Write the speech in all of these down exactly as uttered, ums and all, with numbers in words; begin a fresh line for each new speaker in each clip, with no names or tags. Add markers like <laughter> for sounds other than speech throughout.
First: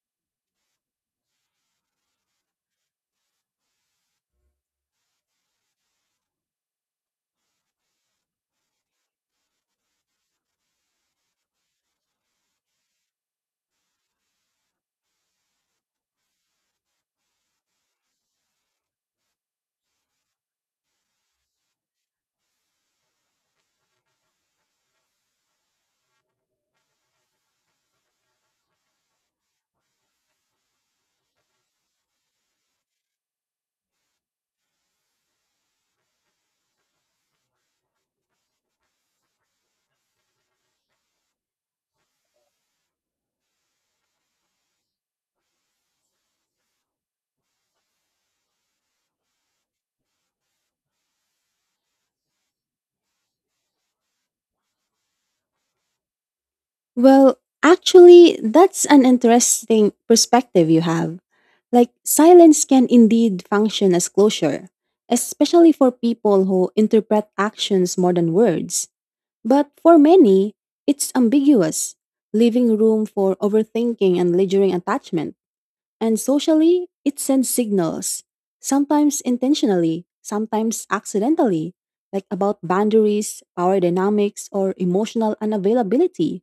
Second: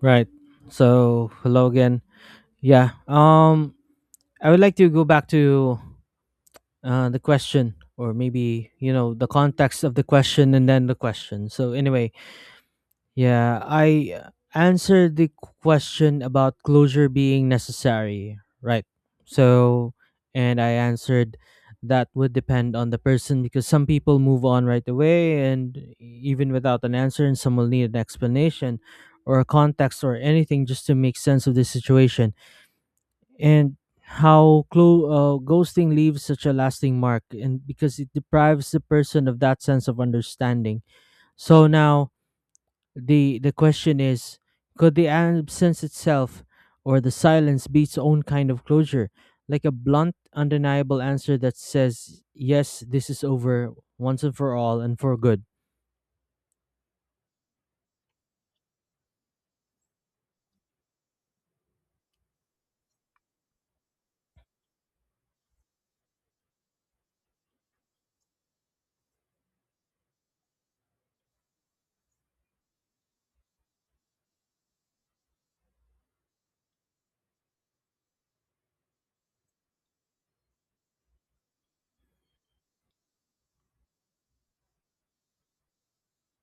Right. So hello again. Yeah. Um, I would like to go back to uh, the question, or maybe you know the context of the question and then the question. So anyway, yeah, I uh, answered the question about closure being necessary, right? So, and I answered that would depend on the person because some people move on right away and even without an answer, and some will need an explanation or a context or anything just to make sense of the situation. And how clo- uh, ghosting leaves such a lasting mark, and because it deprives the person of that sense of understanding. So now, the the question is, could the absence itself or the silence be its own kind of closure? Like a blunt, undeniable answer that says, "Yes, this is over once and for all and for good."
Well, actually, that's an interesting perspective you have. Like, silence can indeed function as closure, especially for people who interpret actions more than words. But for many, it's ambiguous, leaving room for overthinking and lingering attachment. And socially, it sends signals, sometimes intentionally, sometimes accidentally, like about boundaries, power dynamics, or emotional unavailability.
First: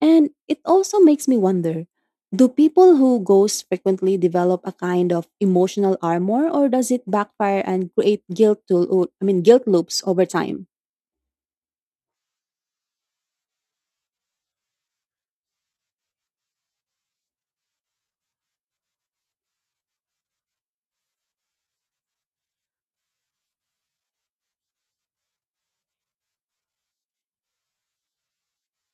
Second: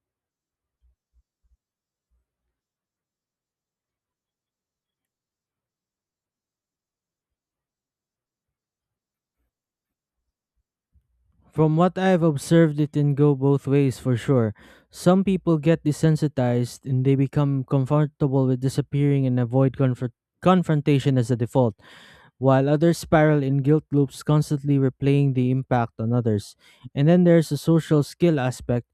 And it also makes me wonder, do people who ghost frequently develop a kind of emotional armor, or does it backfire and create guilt to, I mean guilt loops over time?
From what I've observed, it can go both ways for sure. Some people get desensitized and they become comfortable with disappearing and avoid confront confrontation as a default, while others spiral in guilt loops constantly replaying the impact on others. And then there's a social skill aspect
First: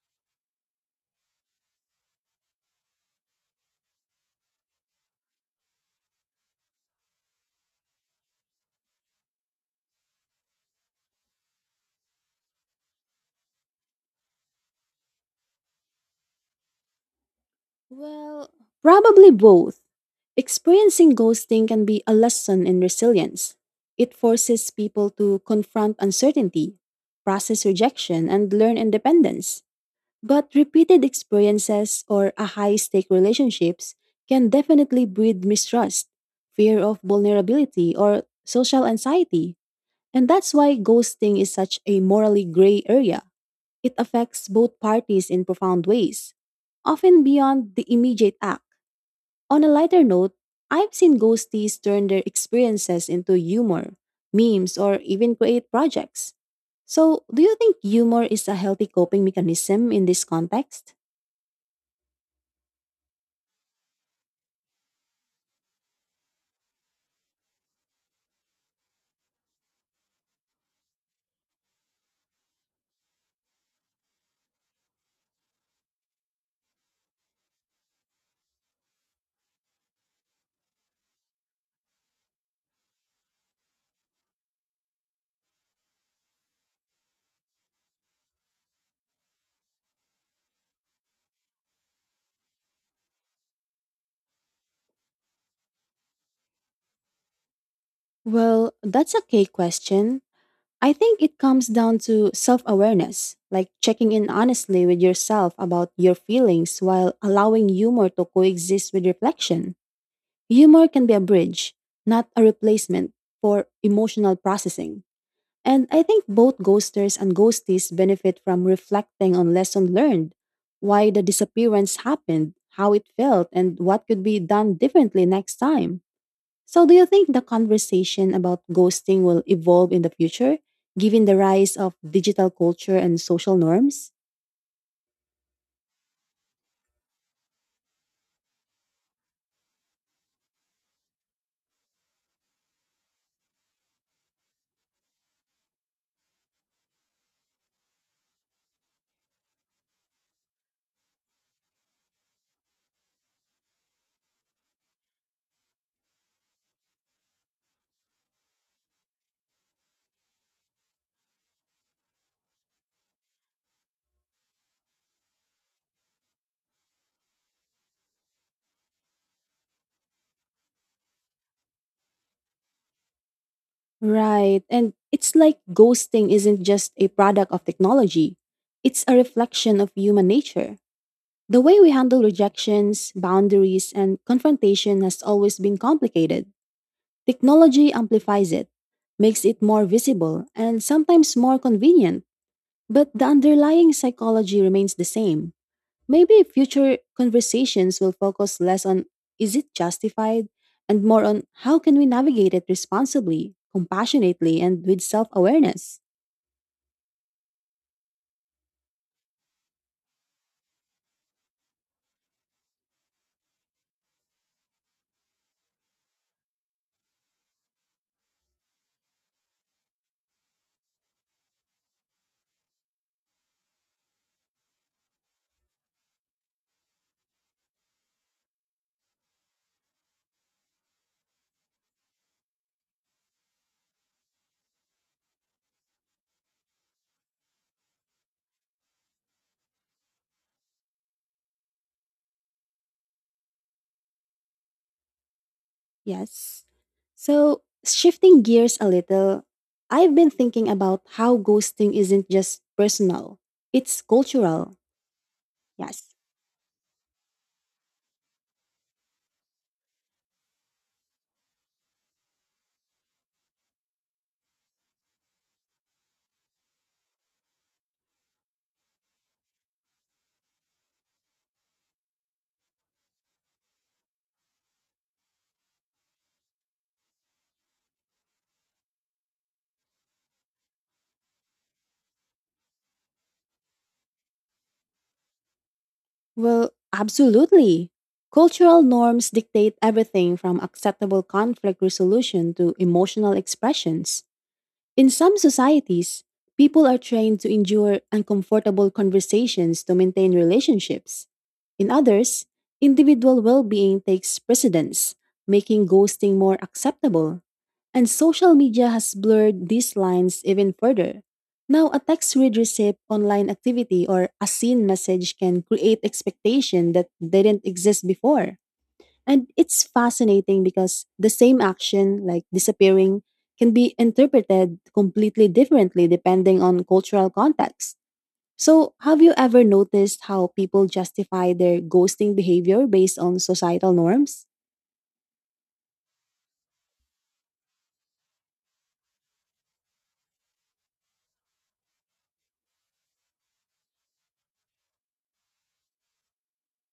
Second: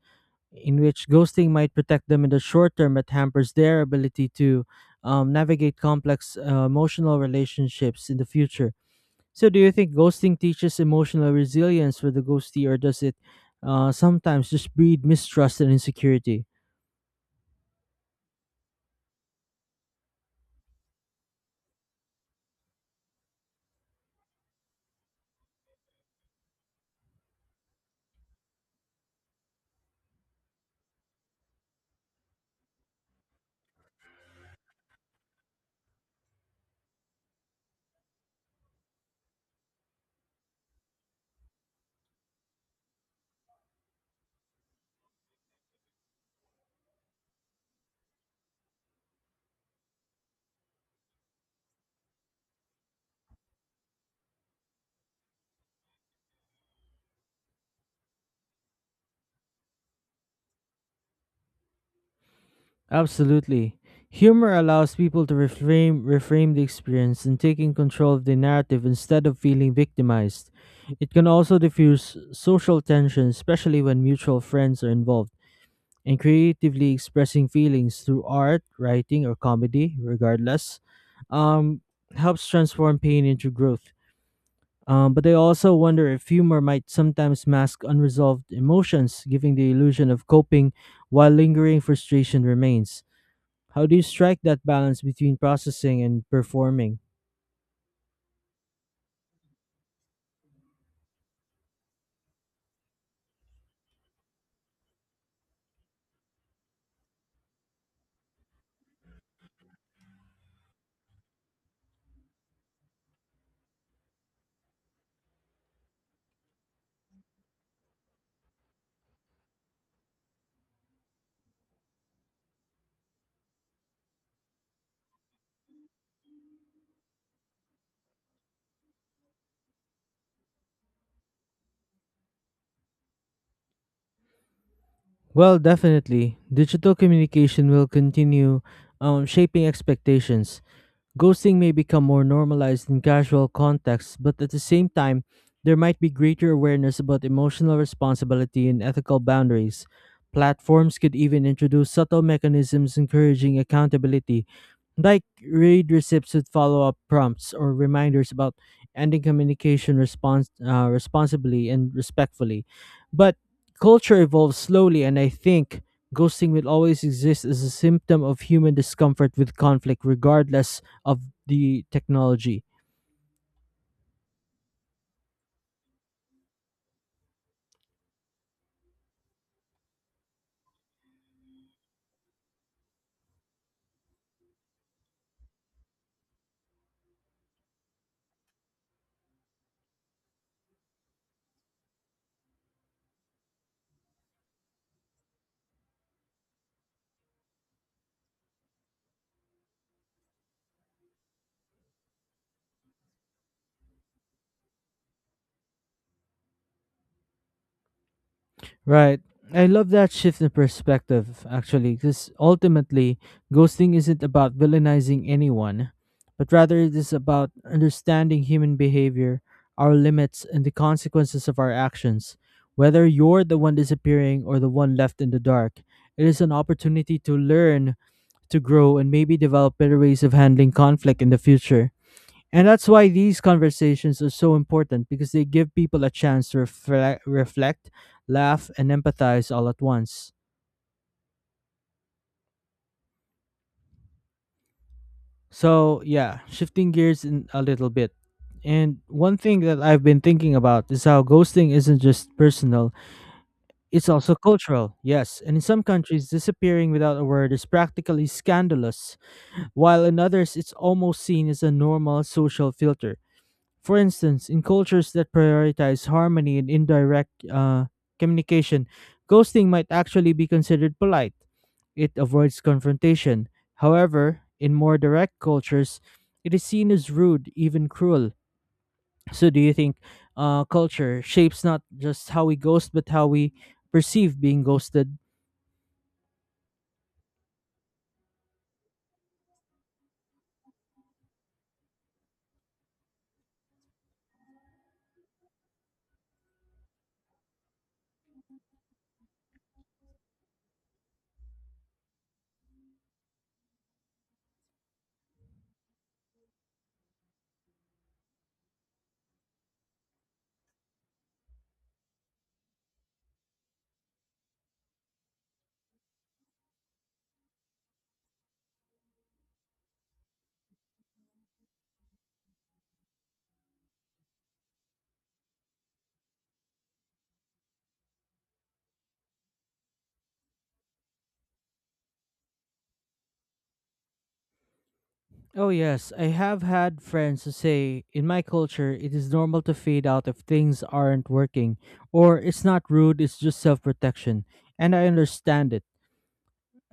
in which ghosting might protect them in the short term but hampers their ability to um, navigate complex uh, emotional relationships in the future. So, do you think ghosting teaches emotional resilience for the ghostee, or does it uh, sometimes just breed mistrust and insecurity?
Well, probably both. Experiencing ghosting can be a lesson in resilience. It forces people to confront uncertainty, process rejection, and learn independence. But repeated experiences or a high stake relationships can definitely breed mistrust, fear of vulnerability, or social anxiety. And that's why ghosting is such a morally gray area. It affects both parties in profound ways, often beyond the immediate act. On a lighter note, I've seen ghosties turn their experiences into humor, memes, or even create projects. So, do you think humor is a healthy coping mechanism in this context?
Absolutely. Humor allows people to reframe, reframe the experience and taking control of the narrative instead of feeling victimized. It can also diffuse social tension, especially when mutual friends are involved, and creatively expressing feelings through art, writing, or comedy, regardless, um, helps transform pain into growth. Um, but I also wonder if humor might sometimes mask unresolved emotions, giving the illusion of coping while lingering frustration remains. How do you strike that balance between processing and performing?
Well, that's a key question. I think it comes down to self awareness, like checking in honestly with yourself about your feelings while allowing humor to coexist with reflection. Humor can be a bridge, not a replacement for emotional processing. And I think both ghosters and ghosties benefit from reflecting on lessons learned, why the disappearance happened, how it felt, and what could be done differently next time. So, do you think the conversation about ghosting will evolve in the future, given the rise of digital culture and social norms?
Well, definitely. Digital communication will continue um, shaping expectations. Ghosting may become more normalized in casual contexts, but at the same time, there might be greater awareness about emotional responsibility and ethical boundaries. Platforms could even introduce subtle mechanisms encouraging accountability, like read receipts with follow up prompts or reminders about ending communication respons- uh, responsibly and respectfully. But culture evolves slowly, and I think ghosting will always exist as a symptom of human discomfort with conflict, regardless of the technology.
Right. And it's like ghosting isn't just a product of technology, it's a reflection of human nature. The way we handle rejections, boundaries, and confrontation has always been complicated. Technology amplifies it, makes it more visible, and sometimes more convenient. But the underlying psychology remains the same. Maybe future conversations will focus less on, is it justified, and more on, how can we navigate it responsibly, compassionately, and with self awareness.
Right. I love that shift in perspective, actually, because ultimately, ghosting isn't about villainizing anyone, but rather it is about understanding human behavior, our limits, and the consequences of our actions. Whether you're the one disappearing or the one left in the dark, it is an opportunity to learn, to grow, and maybe develop better ways of handling conflict in the future. And that's why these conversations are so important, because they give people a chance to reflect, reflect, laugh, and empathize all at once. So, yeah,
Yes.
shifting gears in a
So,
little bit.
shifting gears a
And one
little,
thing that I've
I've
been
been
thinking
thinking
about
about
is how
how
ghosting
ghosting
isn't
isn't
just
just
personal,
personal, it's
it's also
cultural.
cultural. Yes, and in some
Yes.
countries, disappearing without a word is practically scandalous, while in others, it's almost seen as a normal social filter. For instance, in cultures that prioritize harmony and indirect uh, communication, ghosting might actually be considered polite. It avoids confrontation. However, in more direct cultures, it is seen as rude, even cruel. So, do you think uh, culture shapes not just how we ghost, but how we perceive being ghosted?
Well, absolutely. Cultural norms dictate everything from acceptable conflict resolution to emotional expressions. In some societies, people are trained to endure uncomfortable conversations to maintain relationships. In others, individual well being takes precedence, making ghosting more acceptable. And social media has blurred these lines even further. Now, a text read receipt, online activity, or a seen message can create expectation that didn't exist before. And it's fascinating because the same action, like disappearing, can be interpreted completely differently depending on cultural context. So, have you ever noticed how people justify their ghosting behavior based on societal norms?
Oh, yes. I have had friends who say, in my culture, it is normal to fade out if things aren't working, or it's not rude, it's just self protection. And I understand it.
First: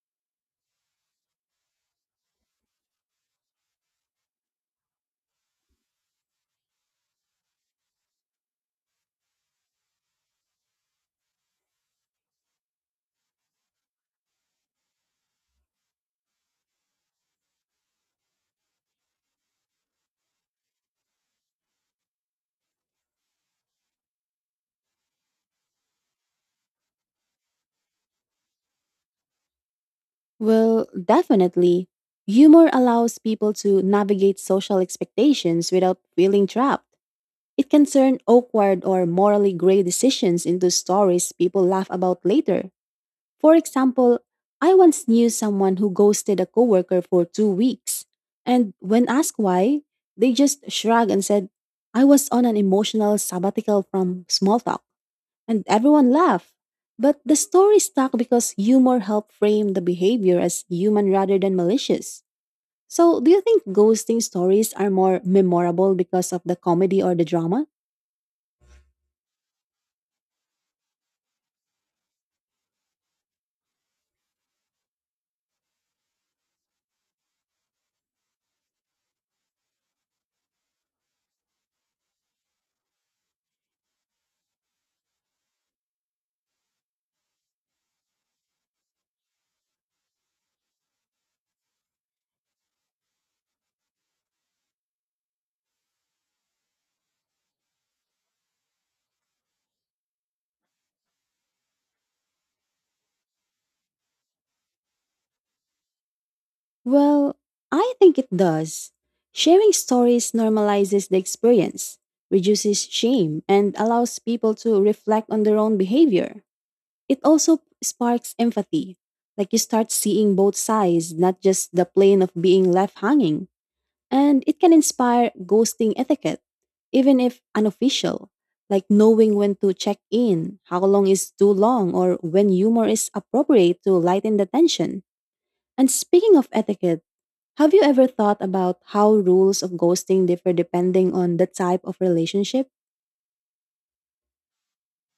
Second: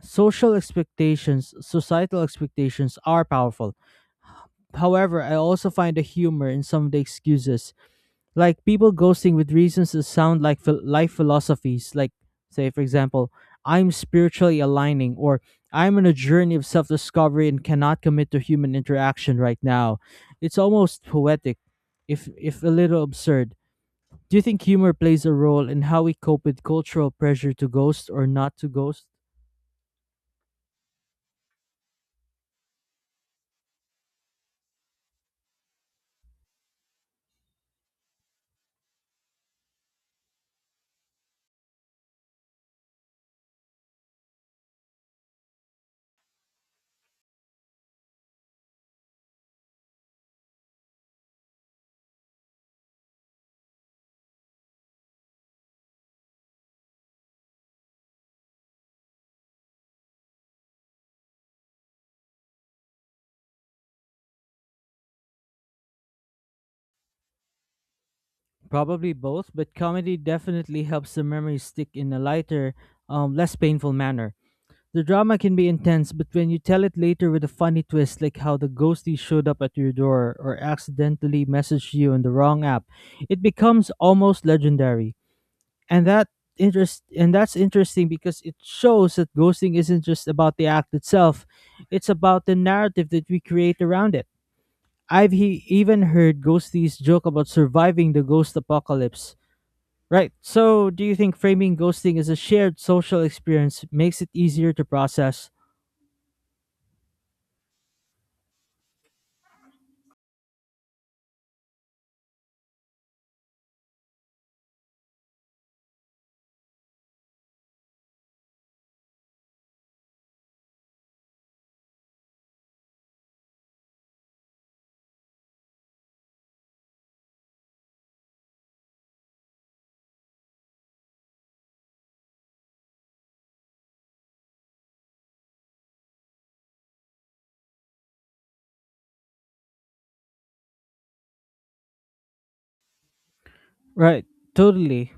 Social expectations, societal expectations are powerful. However, I also find the humor in some of the excuses, like people ghosting with reasons that sound like phil- life philosophies, like say for example, "I'm spiritually aligning," or, "I'm on a journey of self-discovery and cannot commit to human interaction right now." It's almost poetic, if if a little absurd. Do you think humor plays a role in how we cope with cultural pressure to ghost or not to ghost?
Well, definitely. Humor allows people to navigate social expectations without feeling trapped. It can turn awkward or morally gray decisions into stories people laugh about later. For example, I once knew someone who ghosted a coworker for two weeks. And when asked why, they just shrugged and said, I was on an emotional sabbatical from small talk. And everyone laughed. But the story stuck because humor helped frame the behavior as human rather than malicious. So, do you think ghosting stories are more memorable because of the comedy or the drama?
Probably both, but comedy definitely helps the memory stick in a lighter, um, less painful manner. The drama can be intense, but when you tell it later with a funny twist, like how the ghostie showed up at your door or accidentally messaged you on the wrong app, it becomes almost legendary. And that interest and that's interesting because it shows that ghosting isn't just about the act itself; it's about the narrative that we create around it. I've he- even heard ghosties joke about surviving the ghost apocalypse. Right. So, do you think framing ghosting as a shared social experience makes it easier to process?
Well, I think it does. Sharing stories normalizes the experience, reduces shame, and allows people to reflect on their own behavior. It also sparks empathy, like you start seeing both sides, not just the plane of being left hanging. And it can inspire ghosting etiquette, even if unofficial, like knowing when to check in, how long is too long, or when humor is appropriate to lighten the tension. And speaking of etiquette, have you ever thought about how rules of ghosting differ depending on the type of relationship?
Right, totally.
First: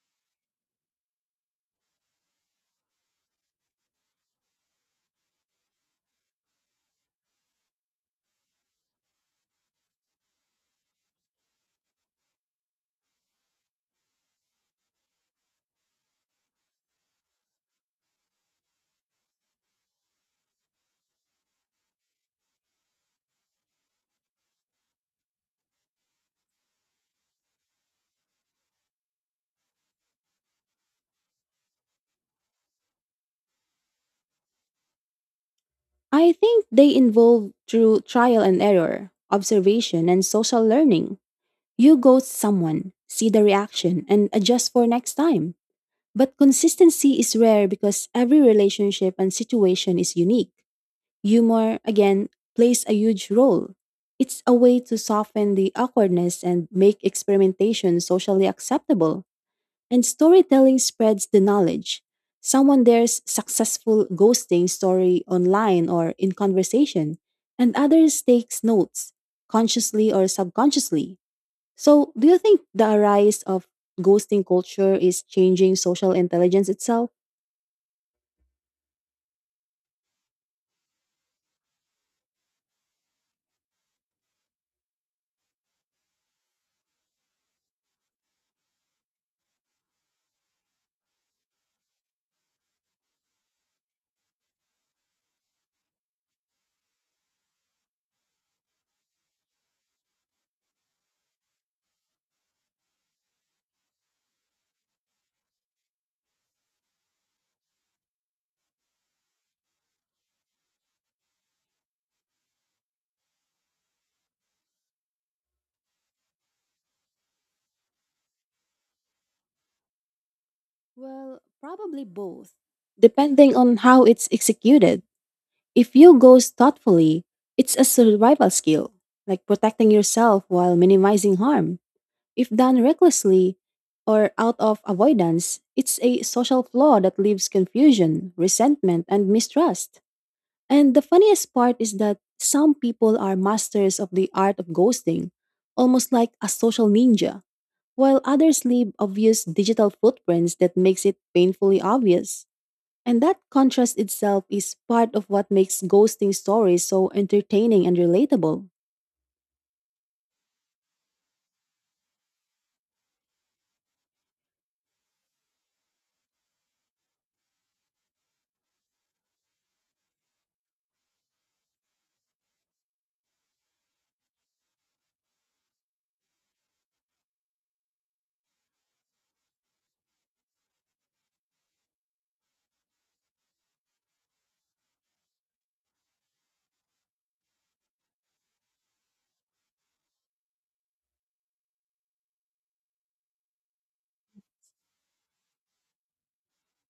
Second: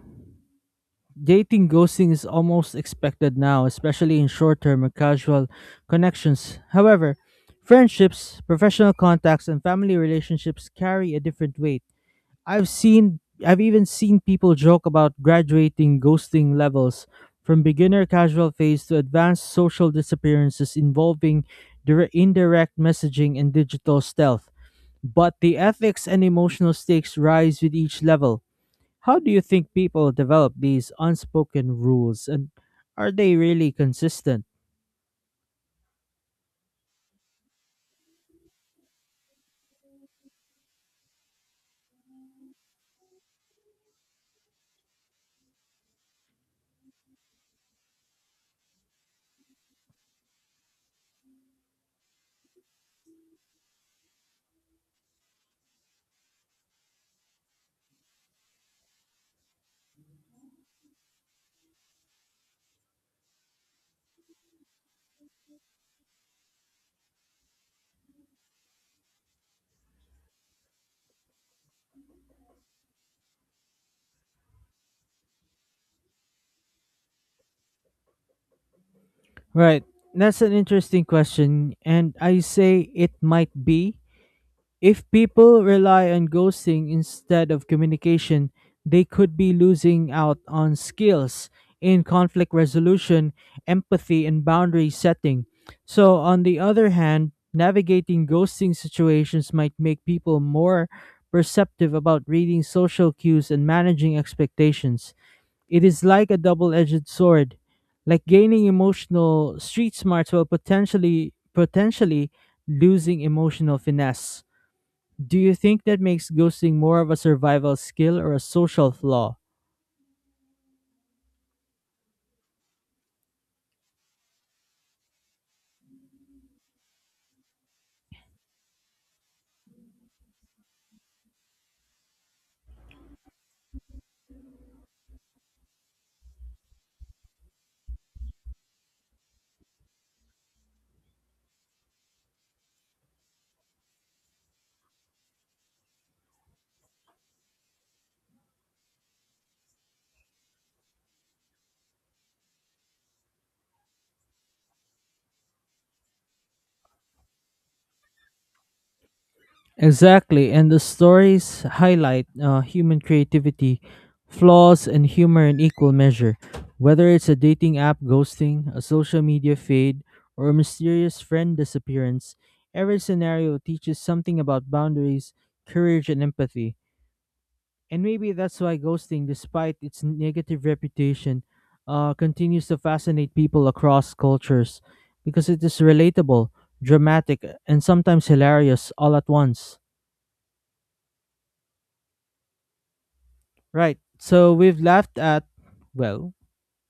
Dating ghosting is almost expected now, especially in short term or casual connections. However, friendships, professional contacts, and family relationships carry a different weight. I've seen I've even seen people joke about graduating ghosting levels, from beginner casual phase to advanced social disappearances involving dire- indirect messaging and digital stealth. But the ethics and emotional stakes rise with each level. How do you think people develop these unspoken rules, and are they really consistent?
I think they involve through trial and error, observation, and social learning. You ghost someone, see the reaction, and adjust for next time. But consistency is rare because every relationship and situation is unique. Humor, again, plays a huge role. It's a way to soften the awkwardness and make experimentation socially acceptable. And storytelling spreads the knowledge. Someone dares successful ghosting story online or in conversation, and others takes notes, consciously or subconsciously. So, do you think the rise of ghosting culture is changing social intelligence itself?
Right. That's an interesting question, and I say it might be. If people rely on ghosting instead of communication, they could be losing out on skills in conflict resolution, empathy, and boundary setting. So, on the other hand, navigating ghosting situations might make people more perceptive about reading social cues and managing expectations. It is like a double edged sword, like gaining emotional street smarts while potentially potentially losing emotional finesse. Do you think that makes ghosting more of a survival skill or a social flaw?
Well, probably both, depending on how it's executed. If you ghost thoughtfully, it's a survival skill, like protecting yourself while minimizing harm. If done recklessly or out of avoidance, it's a social flaw that leaves confusion, resentment, and mistrust. And the funniest part is that some people are masters of the art of ghosting, almost like a social ninja, while others leave obvious digital footprints that makes it painfully obvious. And that contrast itself is part of what makes ghosting stories so entertaining and relatable.
Exactly, and the stories highlight uh, human creativity, flaws, and humor in equal measure. Whether it's a dating app ghosting, a social media fade, or a mysterious friend disappearance, every scenario teaches something about boundaries, courage, and empathy. And maybe that's why ghosting, despite its negative reputation, uh, continues to fascinate people across cultures, because it is relatable, dramatic, and sometimes hilarious all at once. Right. So we've laughed at, well,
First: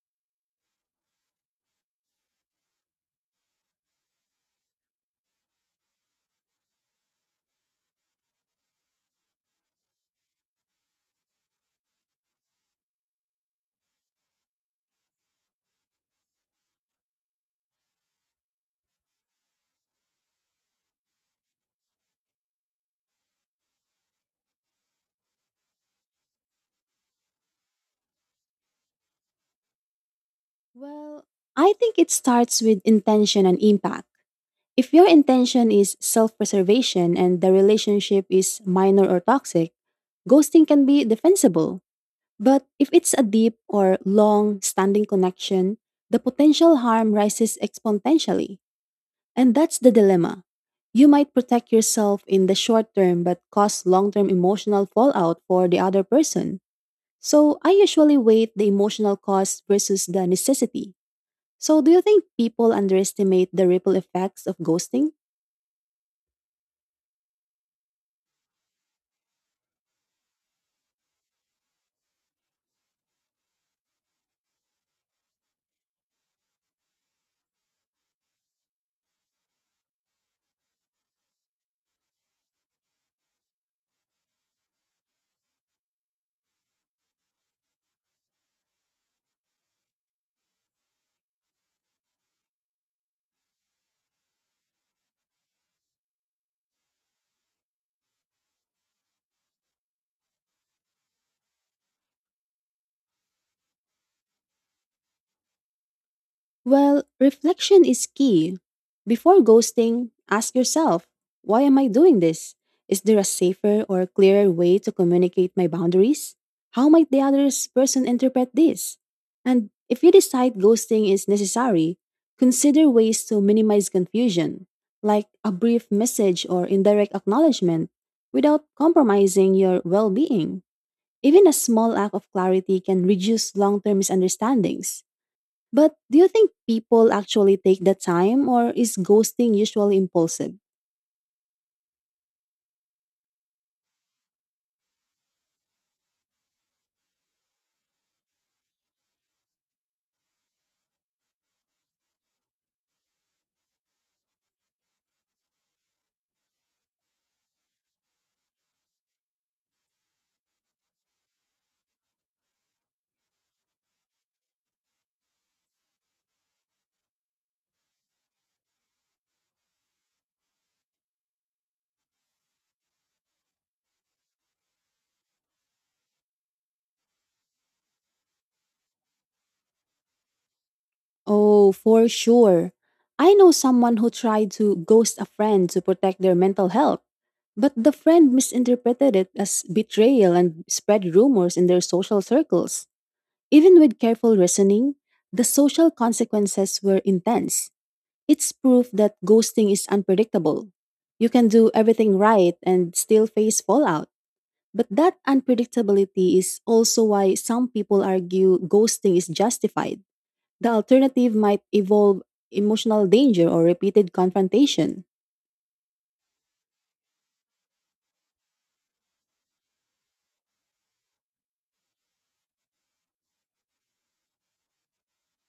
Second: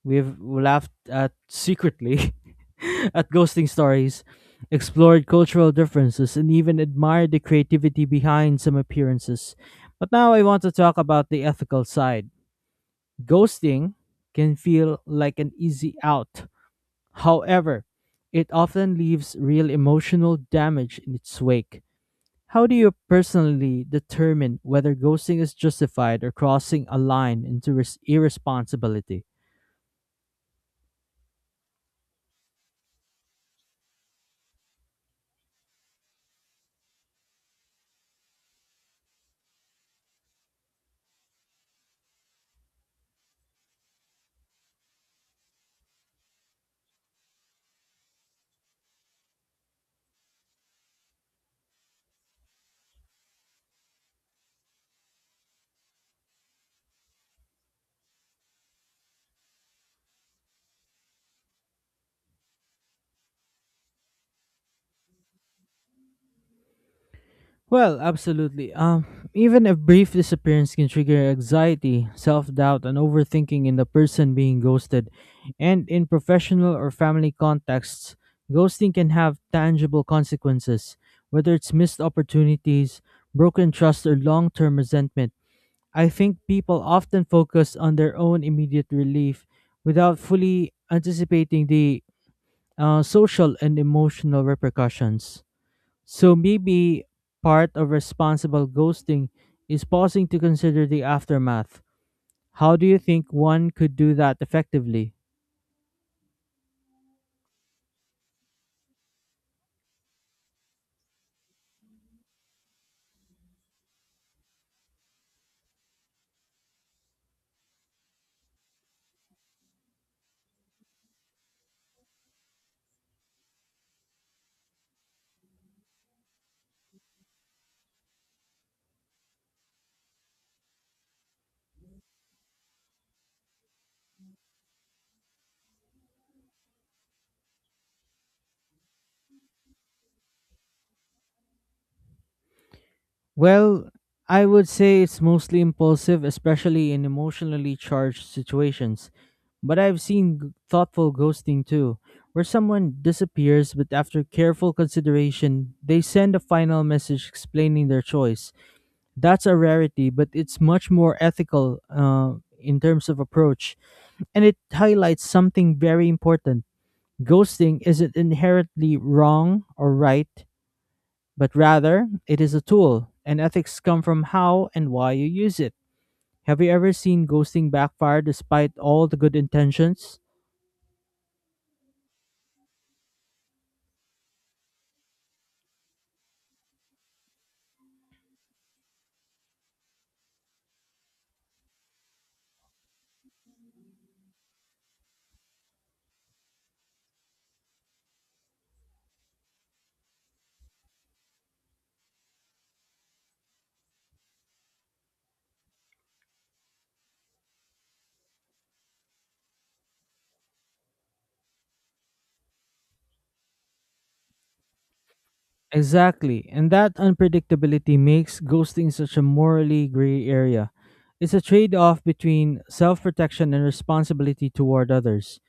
we've laughed at secretly <laughs> at ghosting stories, explored cultural differences, and even admired the creativity behind some appearances. But now I want to talk about the ethical side. Ghosting can feel like an easy out. However, it often leaves real emotional damage in its wake. How do you personally determine whether ghosting is justified or crossing a line into res- irresponsibility?
Well, I think it starts with intention and impact. If your intention is self preservation and the relationship is minor or toxic, ghosting can be defensible. But if it's a deep or long standing connection, the potential harm rises exponentially. And that's the dilemma. You might protect yourself in the short term but cause long term emotional fallout for the other person. So I usually weigh the emotional cost versus the necessity. So do you think people underestimate the ripple effects of ghosting?
Well, absolutely. Um, even a brief disappearance can trigger anxiety, self doubt, and overthinking in the person being ghosted. And in professional or family contexts, ghosting can have tangible consequences, whether it's missed opportunities, broken trust, or long term resentment. I think people often focus on their own immediate relief without fully anticipating the uh, social and emotional repercussions. So maybe part of responsible ghosting is pausing to consider the aftermath. How do you think one could do that effectively?
Well, reflection is key. Before ghosting, ask yourself, why am I doing this? Is there a safer or clearer way to communicate my boundaries? How might the other person interpret this? And if you decide ghosting is necessary, consider ways to minimize confusion, like a brief message or indirect acknowledgement, without compromising your well being. Even a small act of clarity can reduce long term misunderstandings. But do you think people actually take the time or is ghosting usually impulsive?
Well, I would say it's mostly impulsive, especially in emotionally charged situations. But I've seen g- thoughtful ghosting too, where someone disappears but after careful consideration, they send a final message explaining their choice. That's a rarity, but it's much more ethical uh, in terms of approach. And it highlights something very important. Ghosting isn't inherently wrong or right, but rather it is a tool, and ethics come from how and why you use it. Have you ever seen ghosting backfire despite all the good intentions?
Oh, for sure. I know someone who tried to ghost a friend to protect their mental health, but the friend misinterpreted it as betrayal and spread rumors in their social circles. Even with careful reasoning, the social consequences were intense. It's proof that ghosting is unpredictable. You can do everything right and still face fallout. But that unpredictability is also why some people argue ghosting is justified. The alternative might involve emotional danger or repeated confrontation.
Exactly, and that unpredictability makes ghosting such a morally gray area. It's a trade off between self protection and responsibility toward others.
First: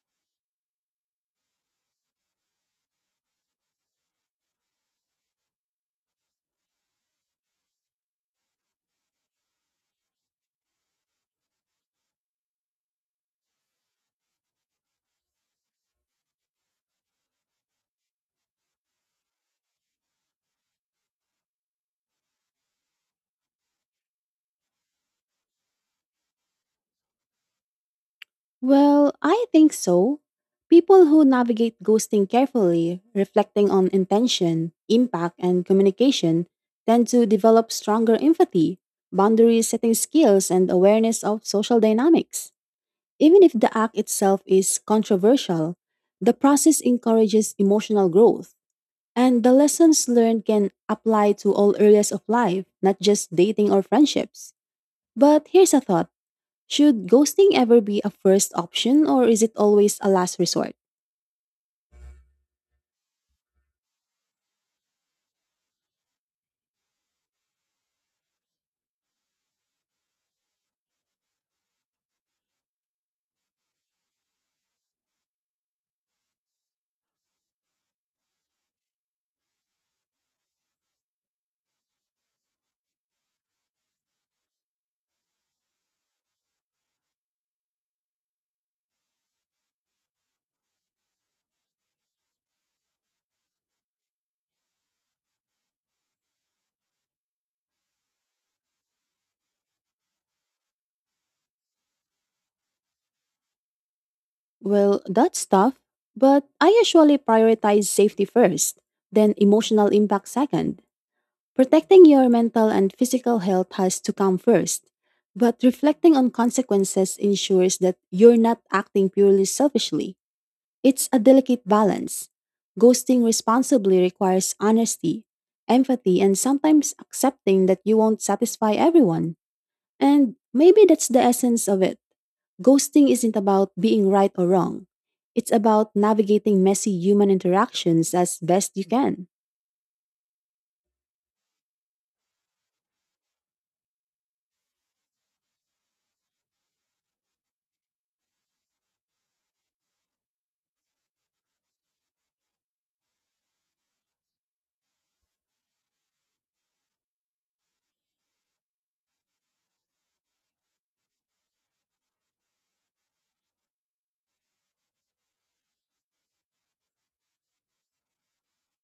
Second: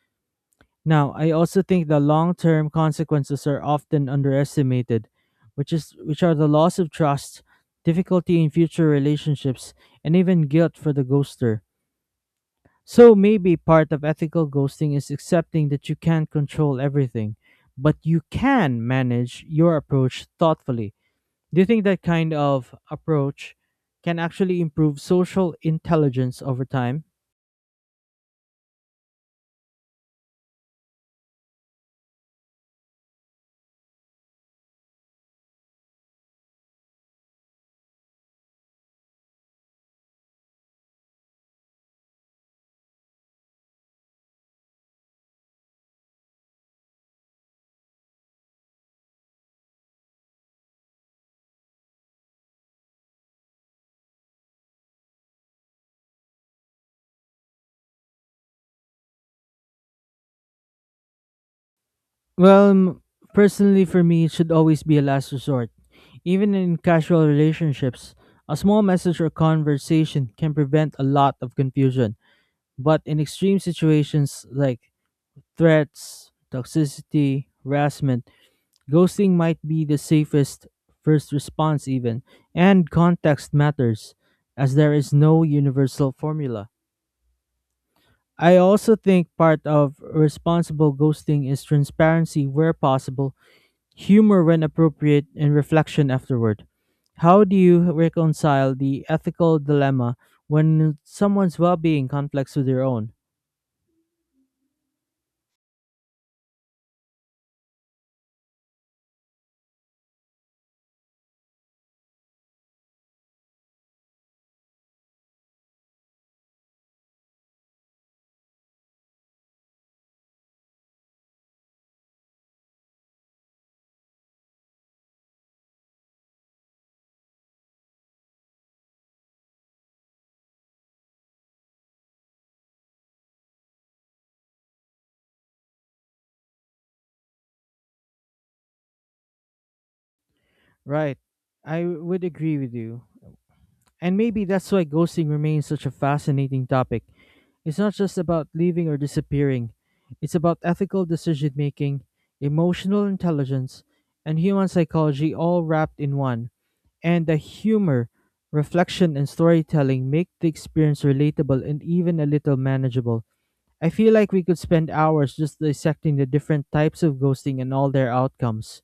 Now, I also think the long-term consequences are often underestimated, which is which are the loss of trust, difficulty in future relationships, and even guilt for the ghoster. So maybe part of ethical ghosting is accepting that you can't control everything, but you can manage your approach thoughtfully. Do you think that kind of approach can actually improve social intelligence over time?
Well, I think so. People who navigate ghosting carefully, reflecting on intention, impact, and communication, tend to develop stronger empathy, boundary setting skills, and awareness of social dynamics. Even if the act itself is controversial, the process encourages emotional growth. And the lessons learned can apply to all areas of life, not just dating or friendships. But here's a thought. Should ghosting ever be a first option, or is it always a last resort?
Well, m- personally for me, it should always be a last resort. Even in casual relationships, a small message or conversation can prevent a lot of confusion. But in extreme situations like threats, toxicity, harassment, ghosting might be the safest first response, even. And context matters, as there is no universal formula. I also think part of responsible ghosting is transparency where possible, humor when appropriate, and reflection afterward. How do you reconcile the ethical dilemma when someone's well being conflicts with your own?
Well, that's tough, but I usually prioritize safety first, then emotional impact second. Protecting your mental and physical health has to come first. But reflecting on consequences ensures that you're not acting purely selfishly. It's a delicate balance. Ghosting responsibly requires honesty, empathy, and sometimes accepting that you won't satisfy everyone. And maybe that's the essence of it. Ghosting isn't about being right or wrong, it's about navigating messy human interactions as best you can.
Right. I would agree with you. And maybe that's why ghosting remains such a fascinating topic. It's not just about leaving or disappearing, it's about ethical decision making, emotional intelligence, and human psychology all wrapped in one. And the humor, reflection, and storytelling make the experience relatable and even a little manageable. I feel like we could spend hours just dissecting the different types of ghosting and all their outcomes.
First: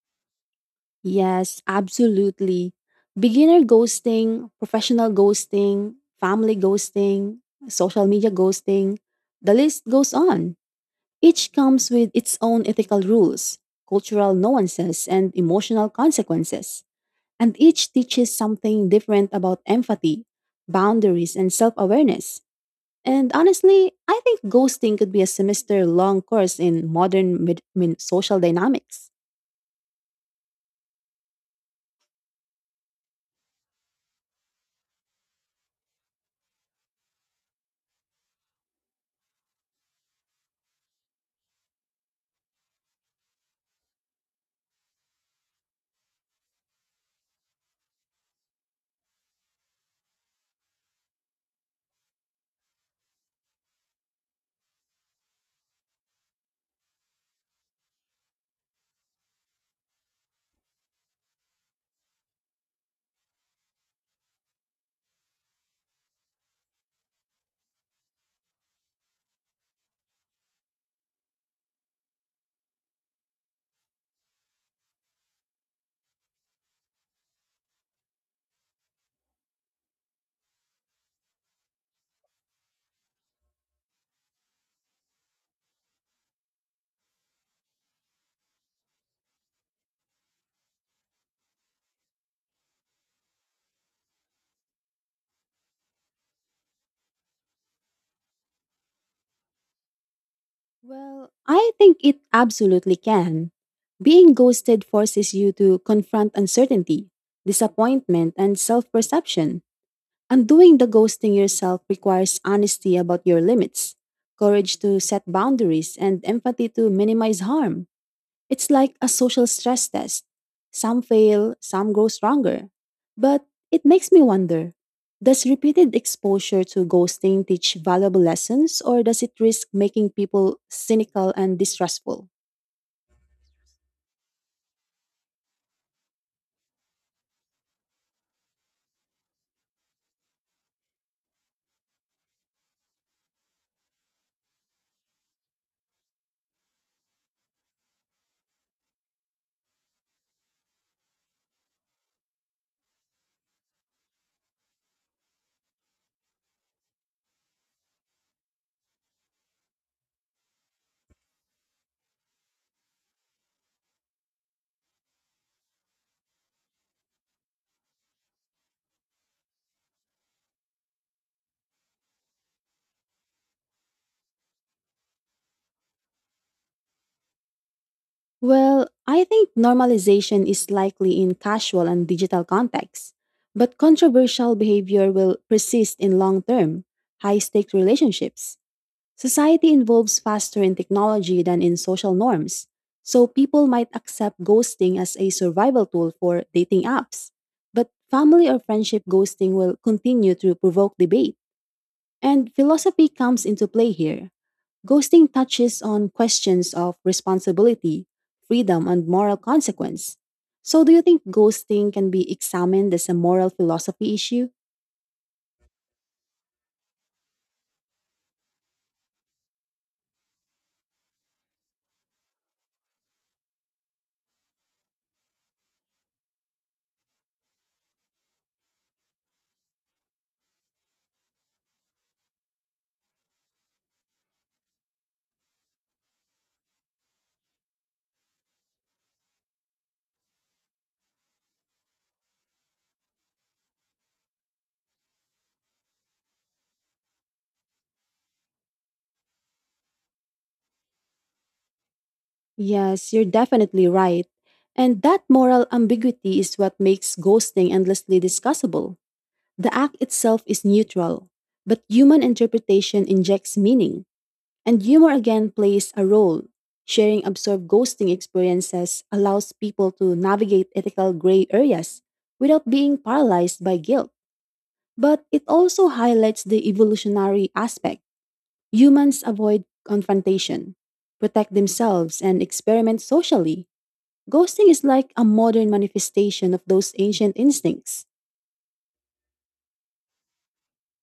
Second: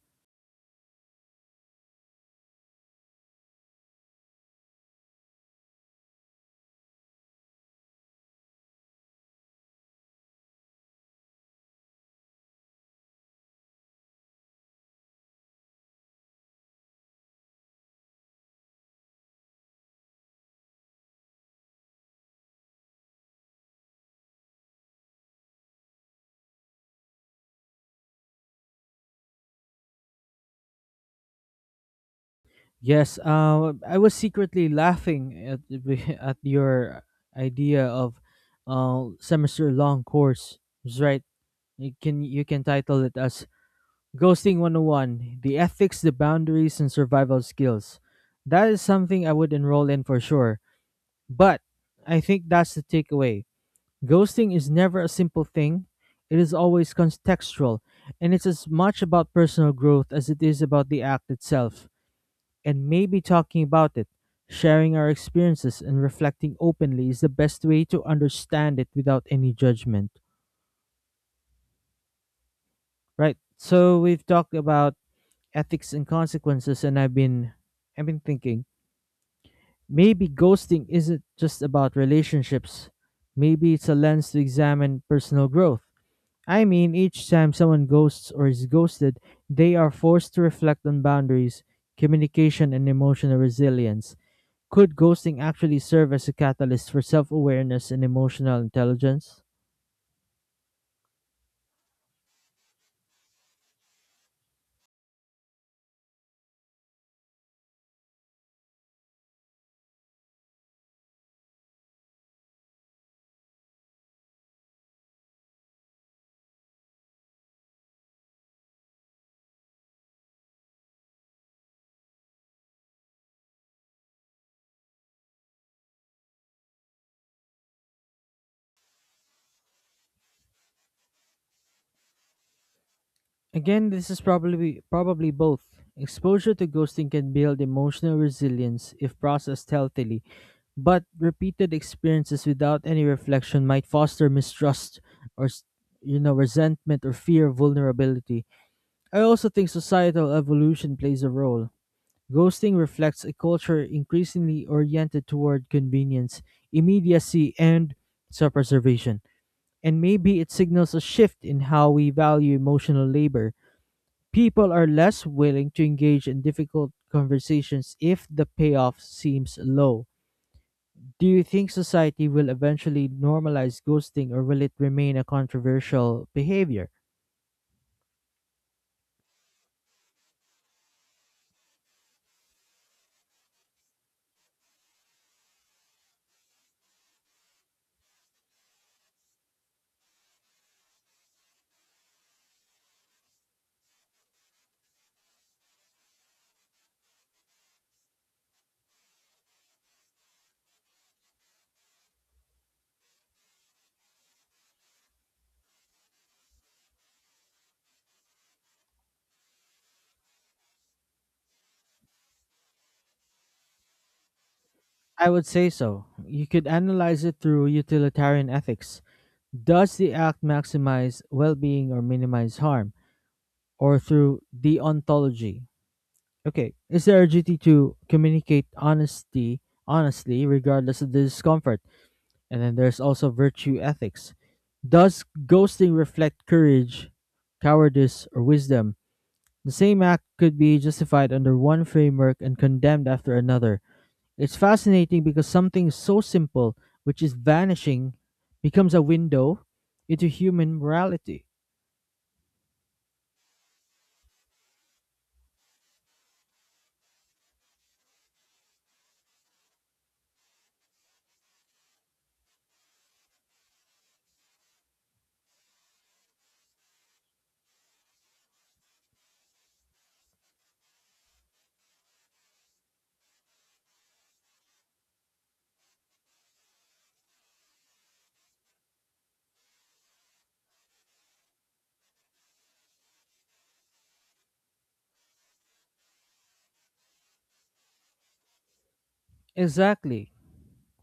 Yes, absolutely. Beginner ghosting, professional ghosting, family ghosting, social media ghosting, the list goes on. Each comes with its own ethical rules, cultural nuances, and emotional consequences, and each teaches something different about empathy, boundaries, and self awareness. And honestly, I think ghosting could be a semester long course in modern mid- min- social dynamics.
Yes, um, I was secretly laughing at the <laughs> at your idea of uh, semester long course. That's right. You can you can title it as Ghosting one oh one, the ethics, the boundaries and survival skills. That is something I would enroll in for sure. But I think that's the takeaway. Ghosting is never a simple thing. It is always contextual, and it's as much about personal growth as it is about the act itself and maybe talking about it, sharing our experiences, and reflecting openly is the best way to understand it without any judgment. Right? So we've talked about ethics and consequences, and I've been, I've been thinking maybe ghosting isn't just about relationships. Maybe it's a lens to examine personal growth. I mean, each time someone ghosts or is ghosted, they are forced to reflect on boundaries, communication, and emotional resilience. Could ghosting actually serve as a catalyst for self-awareness and emotional intelligence?
Well, I think it absolutely can. Being ghosted forces you to confront uncertainty, disappointment, and self perception. Undoing the ghosting yourself requires honesty about your limits, courage to set boundaries, and empathy to minimize harm. It's like a social stress test. Some fail, some grow stronger. But it makes me wonder, does repeated exposure to ghosting teach valuable lessons, or does it risk making people cynical and distrustful?
Again, this is probably probably both. Exposure to ghosting can build emotional resilience if processed healthily, but repeated experiences without any reflection might foster mistrust or s- you know resentment or fear of vulnerability. I also think societal evolution plays a role. Ghosting reflects a culture increasingly oriented toward convenience, immediacy, and self-preservation. And maybe it signals a shift in how we value emotional labor. People are less willing to engage in difficult conversations if the payoff seems low. Do you think society will eventually normalize ghosting or will it remain a controversial behavior?
Well, I think normalization is likely in casual and digital contexts, but controversial behavior will persist in long term, high stake relationships. Society evolves faster in technology than in social norms, so people might accept ghosting as a survival tool for dating apps. But family or friendship ghosting will continue to provoke debate, and philosophy comes into play here. Ghosting touches on questions of responsibility, freedom, and moral consequence. So, do you think ghosting can be examined as a moral philosophy issue?
I would say so. You could analyze it through utilitarian ethics. Does the act maximize well being or minimize harm? Or through deontology, okay. Is there a duty to communicate honesty honestly, regardless of the discomfort? And then there's also virtue ethics. Does ghosting reflect courage, cowardice, or wisdom? The same act could be justified under one framework and condemned after another. It's fascinating because something so simple, which is vanishing, becomes a window into human morality.
Yes, you're definitely right. And that moral ambiguity is what makes ghosting endlessly discussable. The act itself is neutral, but human interpretation injects meaning. And humor again plays a role. Sharing absurd ghosting experiences allows people to navigate ethical gray areas without being paralyzed by guilt. But it also highlights the evolutionary aspect. Humans avoid confrontation, protect themselves, and experiment socially. Ghosting is like a modern manifestation of those ancient instincts.
Exactly.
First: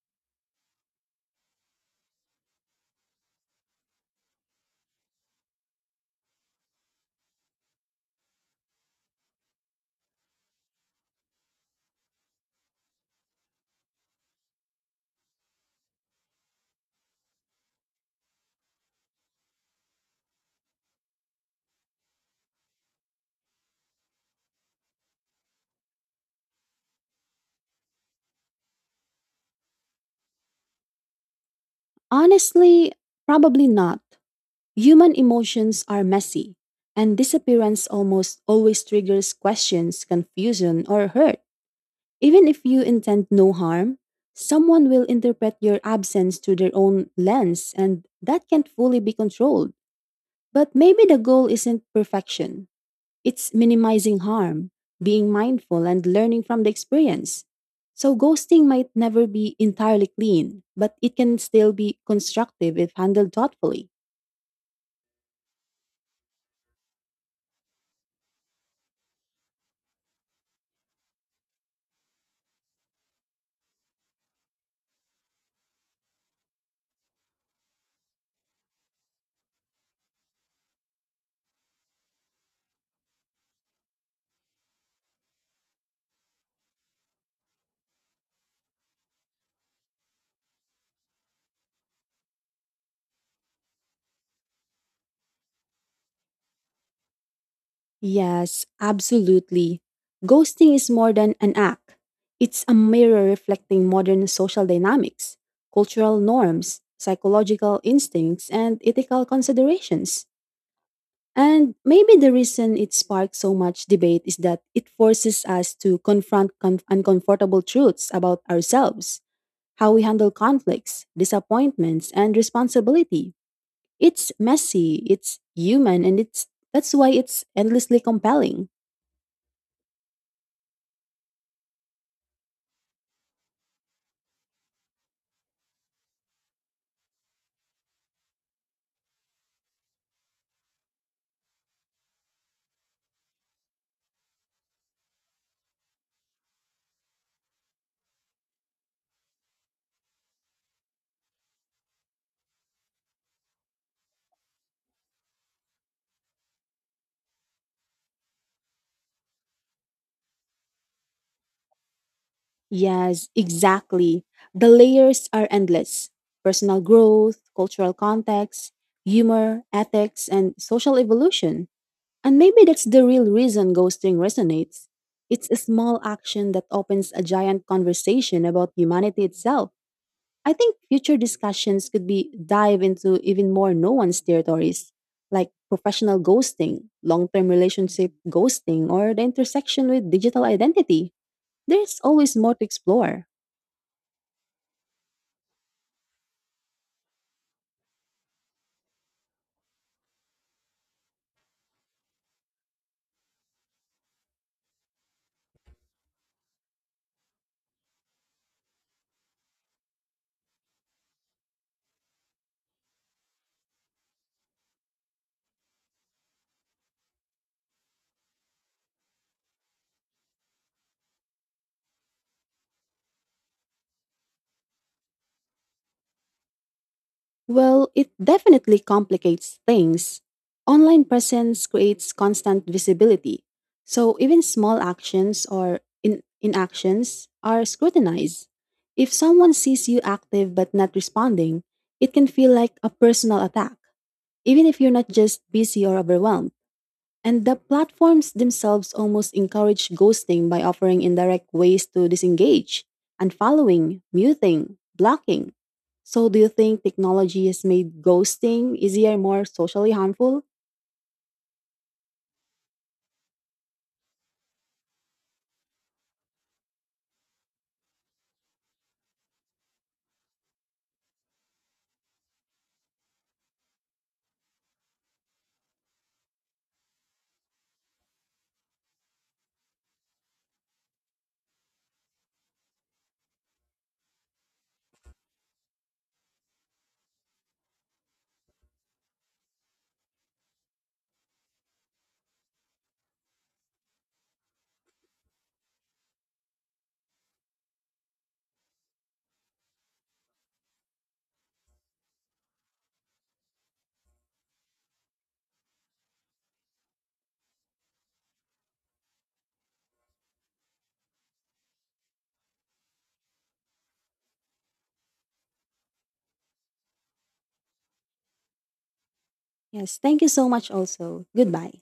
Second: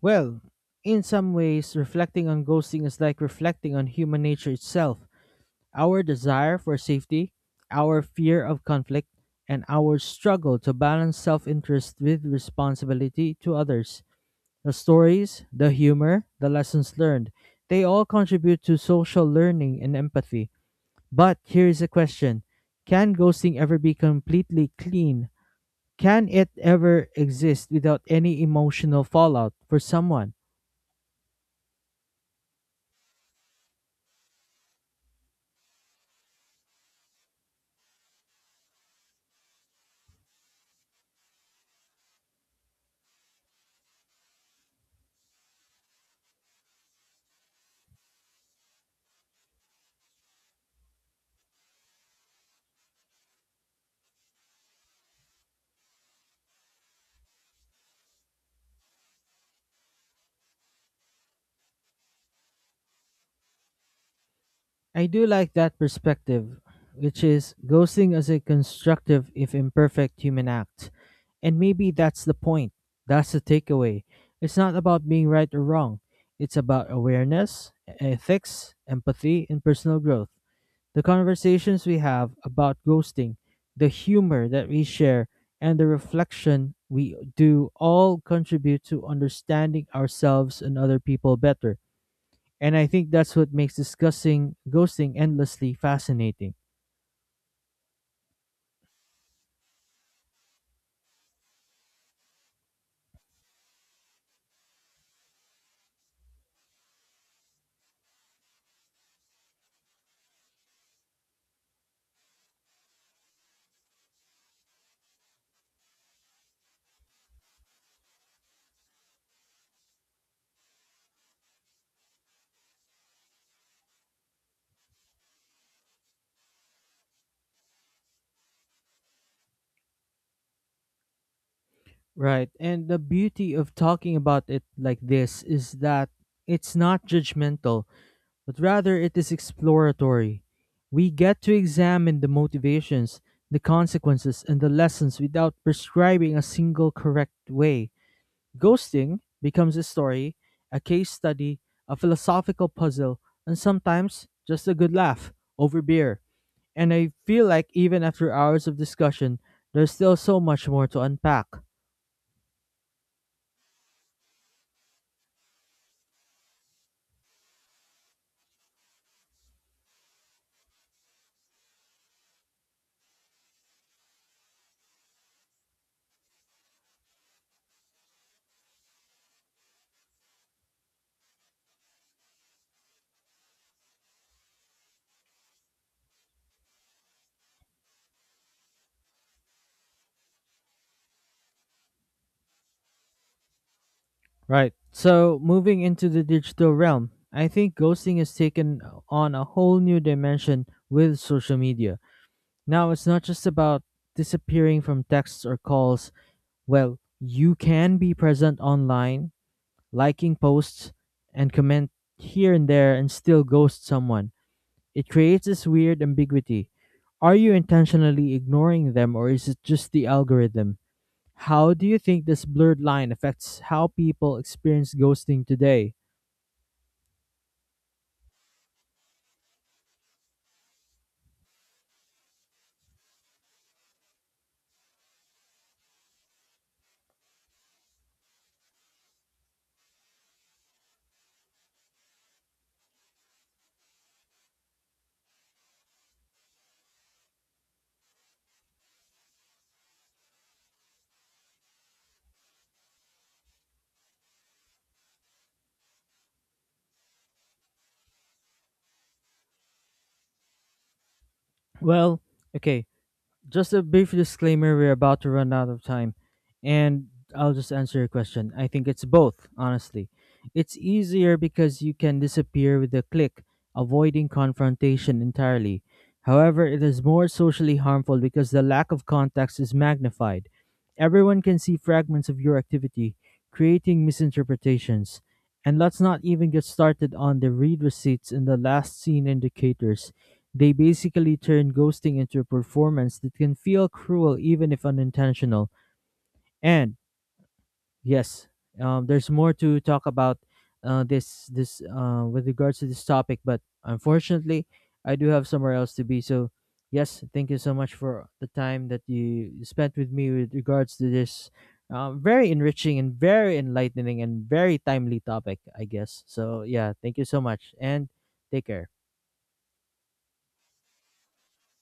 Well, in some ways, reflecting on ghosting is like reflecting on human nature itself. Our desire for safety, our fear of conflict, and our struggle to balance self interest with responsibility to others. The stories, the humor, the lessons learned, they all contribute to social learning and empathy. But here is a question. Can ghosting ever be completely clean? Can it ever exist without any emotional fallout for someone?
Honestly, probably not. Human emotions are messy, and disappearance almost always triggers questions, confusion, or hurt. Even if you intend no harm, someone will interpret your absence through their own lens, and that can't fully be controlled. But maybe the goal isn't perfection, it's minimizing harm, being mindful, and learning from the experience. So, ghosting might never be entirely clean, but it can still be constructive if handled thoughtfully.
I do like that perspective, which is ghosting as a constructive, if imperfect, human act. And maybe that's the point. That's the takeaway. It's not about being right or wrong, it's about awareness, e-, ethics, empathy, and personal growth. The conversations we have about ghosting, the humor that we share, and the reflection we do all contribute to understanding ourselves and other people better. And I think that's what makes discussing ghosting endlessly fascinating.
Yes, absolutely. Ghosting is more than an act. It's a mirror reflecting modern social dynamics, cultural norms, psychological instincts, and ethical considerations. And maybe the reason it sparks so much debate is that it forces us to confront con- uncomfortable truths about ourselves, how we handle conflicts, disappointments, and responsibility. It's messy, it's human, and it's that's why it's endlessly compelling.
Right. And the beauty of talking about it like this is that it's not judgmental, but rather it is exploratory. We get to examine the motivations, the consequences, and the lessons without prescribing a single correct way. Ghosting becomes a story, a case study, a philosophical puzzle, and sometimes just a good laugh over beer. And I feel like even after hours of discussion, there's still so much more to unpack.
Yes, exactly. The layers are endless, personal growth, cultural context, humor, ethics, and social evolution. And maybe that's the real reason ghosting resonates. It's a small action that opens a giant conversation about humanity itself. I think future discussions could be dive into even more no-one's territories, like professional ghosting, long-term relationship ghosting, or the intersection with digital identity. There's always more to explore.
Right. So, moving into the digital realm, I think ghosting has taken on a whole new dimension with social media. Now, it's not just about disappearing from texts or calls. Well, you can be present online, liking posts, and comment here and there and still ghost someone. It creates this weird ambiguity. Are you intentionally ignoring them or is it just the algorithm? How do you think this blurred line affects how people experience ghosting today?
Well, it definitely complicates things. Online presence creates constant visibility, so even small actions or in- inactions are scrutinized. If someone sees you active but not responding, it can feel like a personal attack, even if you're not just busy or overwhelmed. And the platforms themselves almost encourage ghosting by offering indirect ways to disengage, unfollowing, muting, blocking. So, do you think technology has made ghosting easier, more socially harmful?
Well, okay, just a brief disclaimer, we're about to run out of time. And I'll just answer your question. I think it's both, honestly. It's easier because you can disappear with a click, avoiding confrontation entirely. However, it is more socially harmful because the lack of context is magnified. Everyone can see fragments of your activity, creating misinterpretations. And let's not even get started on the read receipts and the last seen indicators. They basically turn ghosting into a performance that can feel cruel even if unintentional. And yes, um, there's more to talk about uh, this this uh, with regards to this topic, but unfortunately, I do have somewhere else to be. So yes, thank you so much for the time that you spent with me with regards to this uh, very enriching and very enlightening and very timely topic, I guess. So yeah, thank you so much and take care.
Yes, thank you so much, also. Goodbye.